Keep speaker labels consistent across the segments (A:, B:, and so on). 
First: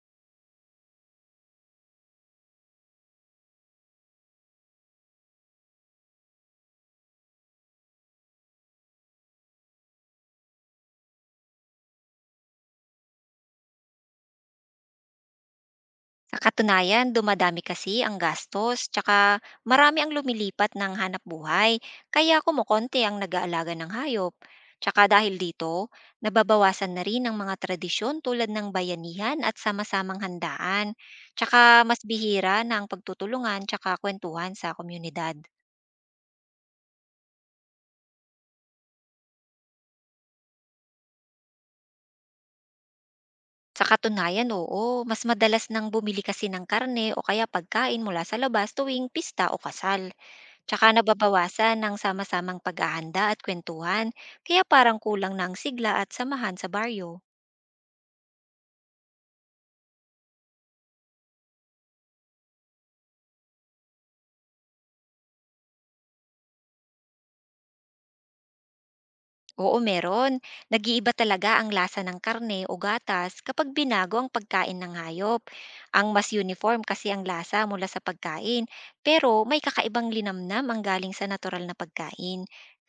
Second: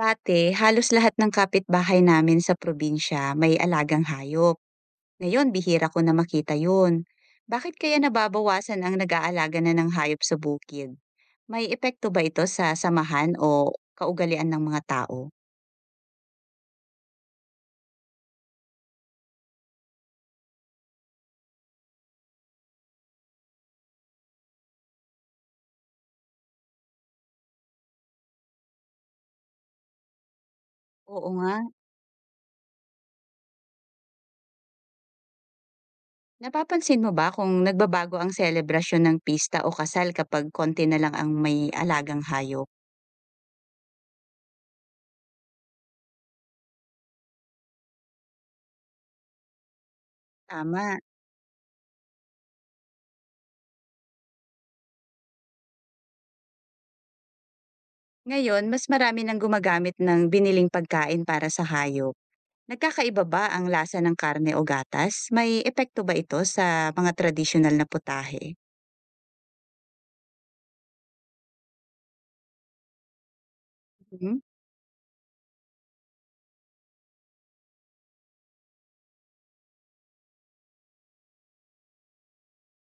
A: Dati, halos lahat ng kapitbahay namin sa probinsya may alagang hayop. Ngayon, bihira ko na makita yun. Bakit kaya nababawasan ang nag-aalaga na ng hayop sa bukid? May epekto ba ito sa samahan o kaugalian ng mga tao?
B: Sa katunayan, dumadami kasi ang gastos, tsaka marami ang lumilipat ng hanap buhay, kaya kumukonti ang nag-aalaga ng hayop. Tsaka dahil dito, nababawasan na rin ang mga tradisyon tulad ng bayanihan at sama-samang handaan.
A: Oo nga.
B: Tsaka mas bihira na ang pagtutulungan tsaka kwentuhan sa komunidad.
A: Napapansin mo ba kung nagbabago ang selebrasyon ng pista o kasal kapag konti na lang ang may alagang hayop?
B: Sa katunayan, oo, mas madalas nang bumili kasi ng karne o kaya pagkain mula sa labas tuwing pista o kasal. Tsaka
A: Tama.
B: nababawasan ng sama-samang paghahanda at kwentuhan, kaya parang kulang ng sigla at samahan sa baryo.
A: Ngayon, mas marami nang gumagamit ng biniling pagkain para sa hayop. Nagkakaiba ba ang lasa ng karne o gatas? May epekto ba ito sa mga tradisyonal na putahe?
B: Oo, meron. Nag-iiba talaga ang lasa ng karne o gatas kapag binago ang
A: Mhm,
B: pagkain ng hayop. Ang mas uniform kasi ang lasa mula sa pagkain, pero may kakaibang linamnam ang galing sa natural na pagkain.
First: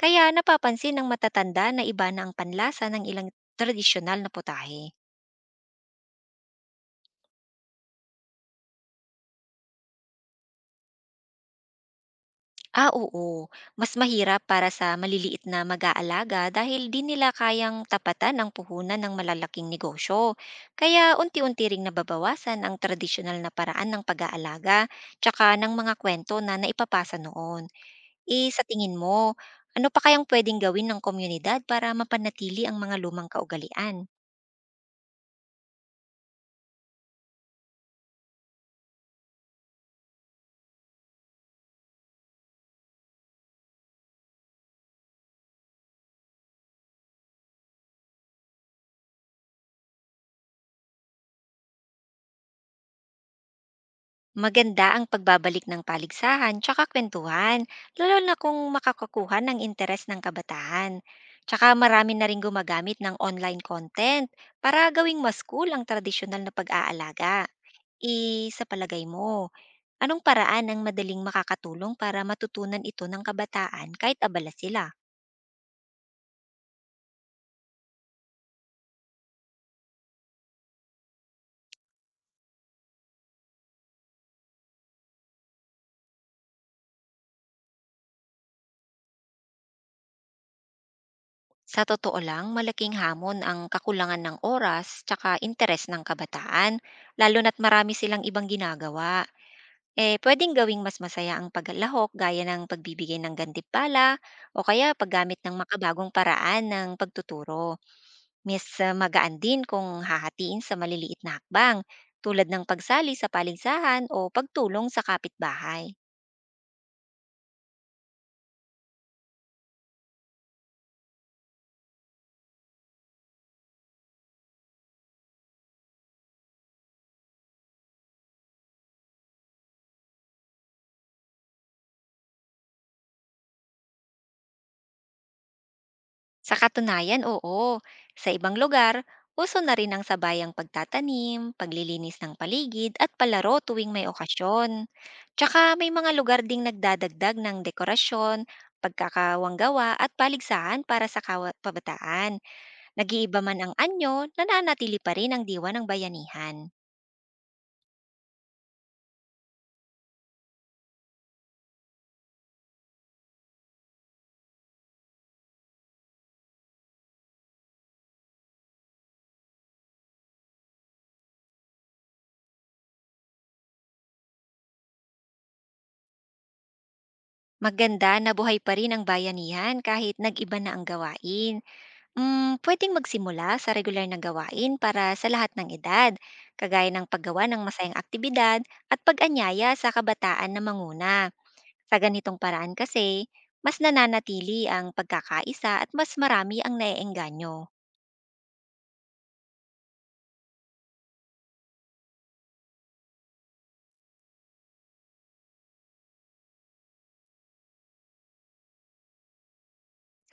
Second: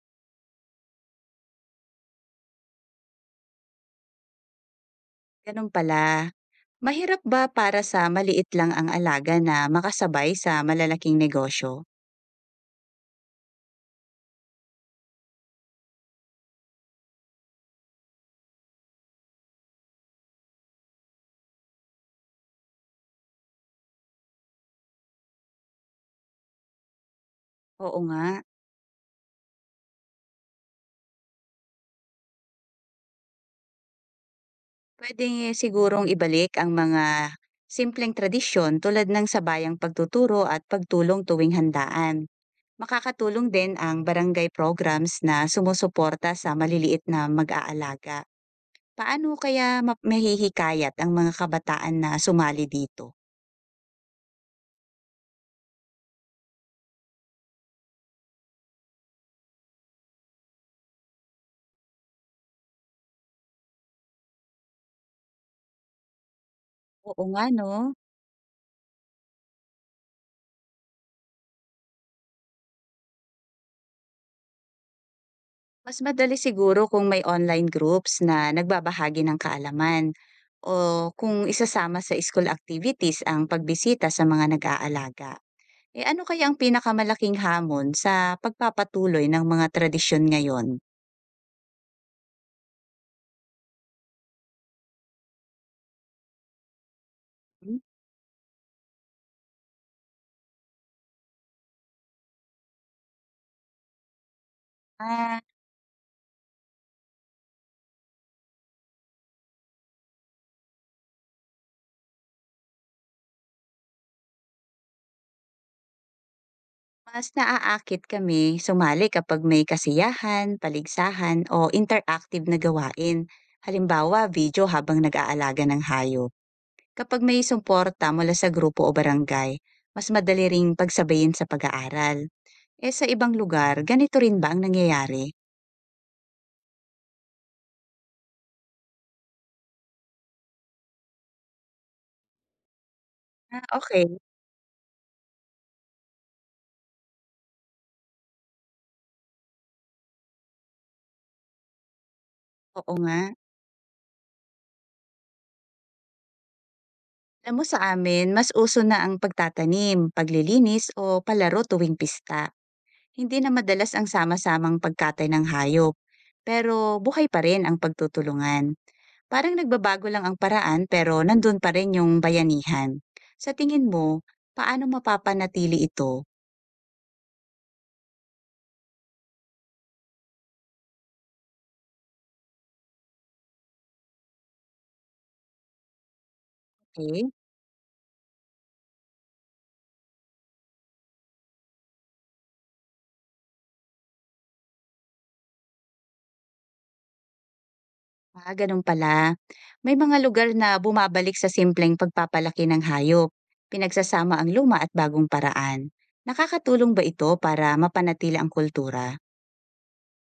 B: Kaya napapansin ng matatanda na iba na ang panlasa ng ilang tradisyonal na putahe.
A: ganun pala. Mahirap ba para sa maliit lang ang alaga na makasabay sa malalaking negosyo?
B: Ah, oo. Mas mahirap para sa maliliit na mag-aalaga dahil di nila kayang tapatan ang puhunan ng malalaking negosyo. Kaya unti-unti ring nababawasan ang tradisyonal na paraan ng pag-aalaga tsaka ng mga kwento na naipapasa noon.
A: Oo nga.
B: Eh, sa tingin mo, ano pa kayang pwedeng gawin ng komunidad para mapanatili ang mga lumang kaugalian?
A: Pwede sigurong ibalik ang mga simpleng tradisyon tulad ng sabayang pagtuturo at pagtulong tuwing handaan. Makakatulong din ang barangay programs na sumusuporta sa maliliit na mag-aalaga. Paano kaya ma mahihikayat ang mga kabataan na sumali dito?
B: Maganda ang pagbabalik ng paligsahan tsaka kwentuhan, lalo na kung makakakuha ng interes ng kabataan. Tsaka marami na rin gumagamit ng online content para gawing mas cool ang tradisyonal na
A: Oo
B: pag-aalaga.
A: nga 'no,
B: E sa palagay mo, anong paraan ang madaling makakatulong para matutunan ito ng kabataan kahit abala sila?
A: mas madali siguro kung may online groups na nagbabahagi ng kaalaman o kung isasama sa school activities ang pagbisita sa mga nag-aalaga. Eh, ano kaya ang pinakamalaking hamon sa pagpapatuloy ng mga tradisyon ngayon?
B: Sa totoo lang, malaking hamon ang kakulangan ng oras tsaka interes ng kabataan, lalo na't
A: Hmm,
B: marami silang ibang ginagawa. Eh, puwedeng gawing mas masaya ang paglalahok gaya ng pagbibigay ng gantimpala o kaya paggamit
A: ah
B: ng makabagong paraan ng pagtuturo. Mas magaan din kung hahatiin sa maliliit na hakbang tulad ng pagsali sa paligsahan o pagtulong sa kapitbahay.
A: Mas naaakit kami sumali kapag may kasiyahan, paligsahan o interactive na gawain. Halimbawa, video habang nag-aalaga ng hayop. Kapag may suporta mula sa grupo o barangay, mas madali ring pagsabayin sa pag-aaral. Eh sa ibang lugar, ganito rin ba ang nangyayari?
B: Sa katunayan, oo. Sa ibang lugar, uso na rin ang sabayang pagtatanim, paglilinis ng paligid at palaro
A: Ah,
B: tuwing may
A: okay.
B: okasyon. Tsaka may mga lugar ding nagdadagdag ng dekorasyon, pagkakawanggawa at paligsahan para sa kabataan.
A: Oo nga.
B: Nag-iiba man ang anyo, nananatili pa rin ang diwa ng bayanihan.
A: Alam mo sa amin, mas uso na ang pagtatanim, paglilinis o palaro tuwing pista. Hindi na madalas ang sama-samang pagkatay ng hayop. Pero buhay pa rin ang pagtutulungan. Parang nagbabago lang ang paraan pero nandun pa rin yung bayanihan. Sa tingin mo, paano mapapanatili ito?
B: Maganda na buhay pa rin ang bayanihan kahit nag-iba na ang gawain. Mm, pwedeng magsimula sa regular na gawain para sa lahat ng edad, kagaya ng
A: Okay?
B: paggawa ng masayang aktibidad at pag-anyaya sa kabataan na manguna. Sa ganitong paraan kasi, mas nananatili ang pagkakaisa at mas marami ang naiengganyo.
A: Ah, ganun pala. May mga lugar na bumabalik sa simpleng pagpapalaki ng hayop. Pinagsasama ang luma at bagong paraan. Nakakatulong ba ito para mapanatili ang kultura?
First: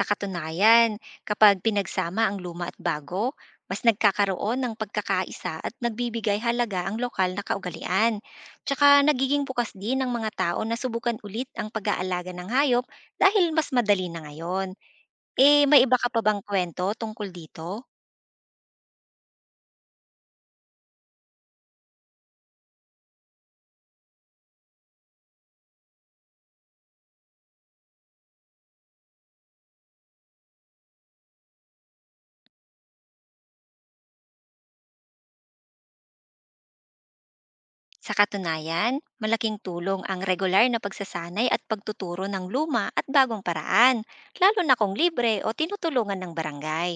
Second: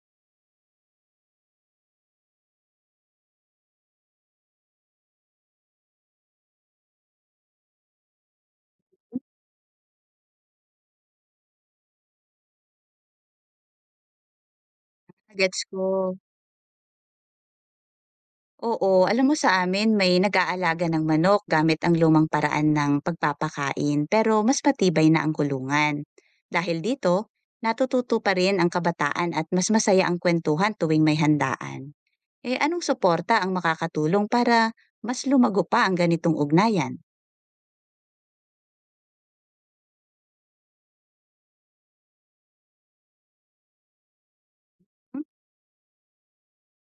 B: Sa katunayan, kapag pinagsama ang luma at bago, mas nagkakaroon ng pagkakaisa at nagbibigay halaga ang lokal na kaugalian. Tsaka nagiging bukas din ng mga tao na subukan ulit ang pag-aalaga ng hayop dahil mas madali na ngayon.
A: Gets
B: Eh, may iba ka
A: ko.
B: pa bang kwento tungkol dito?
A: Oo, alam mo sa amin may nag-aalaga ng manok gamit ang lumang paraan ng pagpapakain pero mas matibay na ang kulungan. Dahil dito, natututo pa rin ang kabataan at mas masaya ang kwentuhan tuwing may handaan. Eh anong suporta ang makakatulong para mas lumago pa ang ganitong ugnayan?
B: Sa katunayan, malaking tulong ang regular na pagsasanay at pagtuturo ng luma at bagong paraan, lalo na kung
A: Hmm?
B: libre o tinutulungan ng barangay.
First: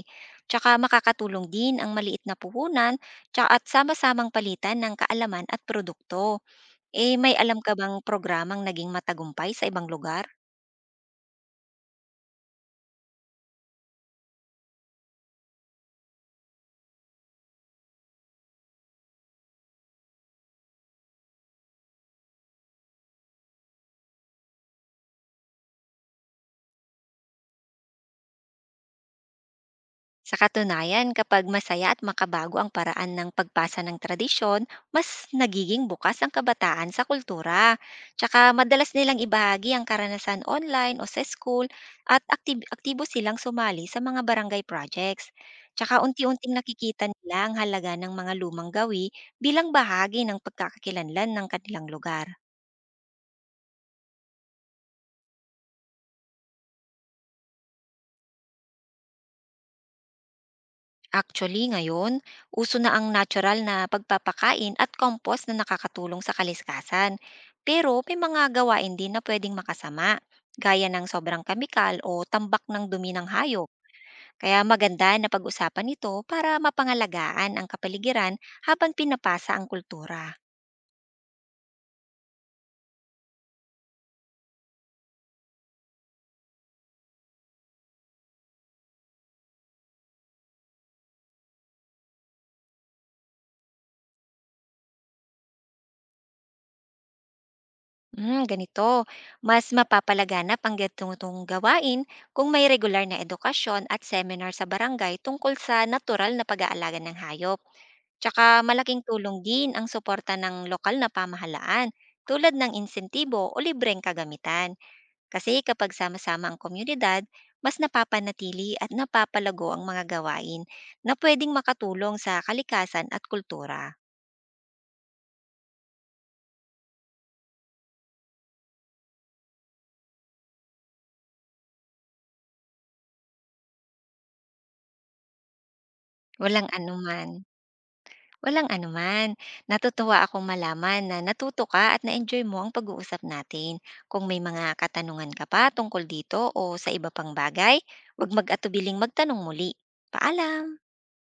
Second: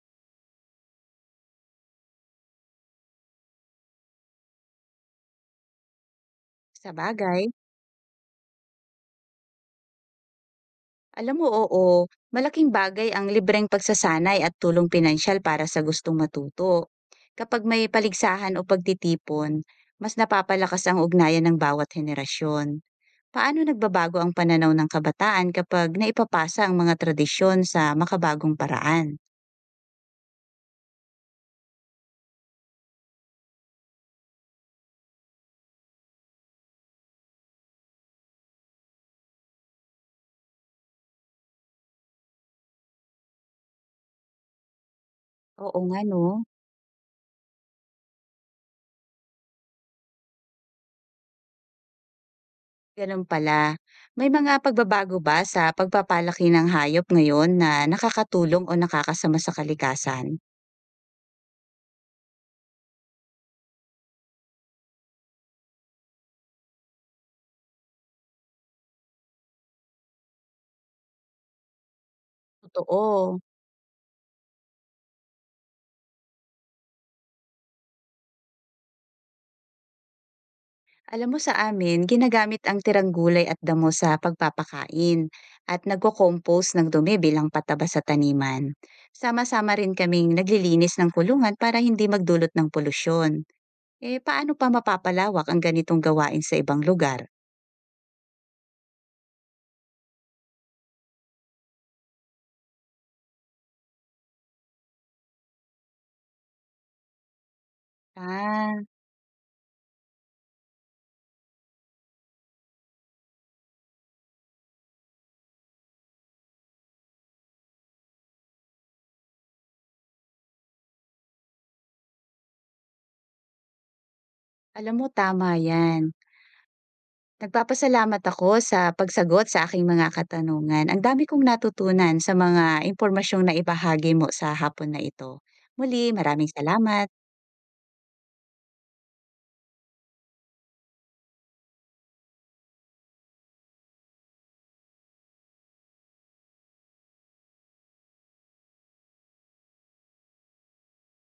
B: Tsaka makakatulong din ang maliit na puhunan tsaka at sama-samang palitan ng kaalaman at produkto.
A: Sa
B: Eh, may
A: bagay,
B: alam ka bang programang naging matagumpay sa ibang lugar?
A: alam mo, oo, malaking bagay ang libreng pagsasanay at tulong pinansyal para sa gustong matuto. Kapag may paligsahan o pagtitipon, mas napapalakas ang ugnayan ng bawat henerasyon. Paano nagbabago ang pananaw ng kabataan kapag naipapasa ang mga tradisyon sa makabagong paraan?
B: Sa katunayan, kapag masaya at makabago ang paraan ng pagpasa ng tradisyon, mas nagiging bukas ang kabataan sa kultura. Tsaka madalas nilang ibahagi ang karanasan online o sa school at aktibo silang sumali sa mga barangay projects.
A: Oo
B: Tsaka
A: nga no,
B: unti-unting nakikita nila ang halaga ng mga lumang gawi bilang bahagi ng pagkakakilanlan ng kanilang lugar.
A: ganun pala. May mga pagbabago ba sa pagpapalaki ng hayop ngayon na nakakatulong o nakakasama sa kalikasan?
B: Actually, ngayon, uso na ang natural na pagpapakain at compost na nakakatulong sa kaliskasan. Pero may mga gawain din na pwedeng makasama, gaya ng sobrang kamikal o tambak ng dumi ng
A: Totoo.
B: hayop. Kaya maganda na pag-usapan ito para mapangalagaan ang kapaligiran habang pinapasa ang kultura.
A: Alam mo sa amin, ginagamit ang tirang gulay at damo sa pagpapakain at nagko-compost ng dumi bilang pataba sa taniman. Sama-sama rin kaming naglilinis ng kulungan para hindi magdulot ng polusyon. Eh paano pa mapapalawak ang ganitong gawain sa ibang lugar?
B: Hmm, ganito, mas mapapalaganap ang ganitong gawain kung may regular na edukasyon at seminar sa barangay tungkol sa natural na pag-aalaga ng hayop. Tsaka
A: Ah,
B: malaking tulong din ang suporta ng lokal na pamahalaan tulad ng insentibo o libreng kagamitan. Kasi kapag sama-sama ang komunidad, mas napapanatili at napapalago ang mga gawain na pwedeng makatulong sa kalikasan at kultura.
A: alam mo tama yan. Nagpapasalamat ako sa pagsagot sa aking mga katanungan. Ang dami kong natutunan sa mga impormasyong na ibahagi mo sa hapon na ito. Muli, maraming
B: Walang
A: salamat.
B: anuman. Walang anuman. Natutuwa akong malaman na natuto ka at na-enjoy mo ang pag-uusap natin. Kung may mga katanungan ka pa tungkol dito o sa iba pang bagay, huwag mag-atubiling magtanong muli. Paalam!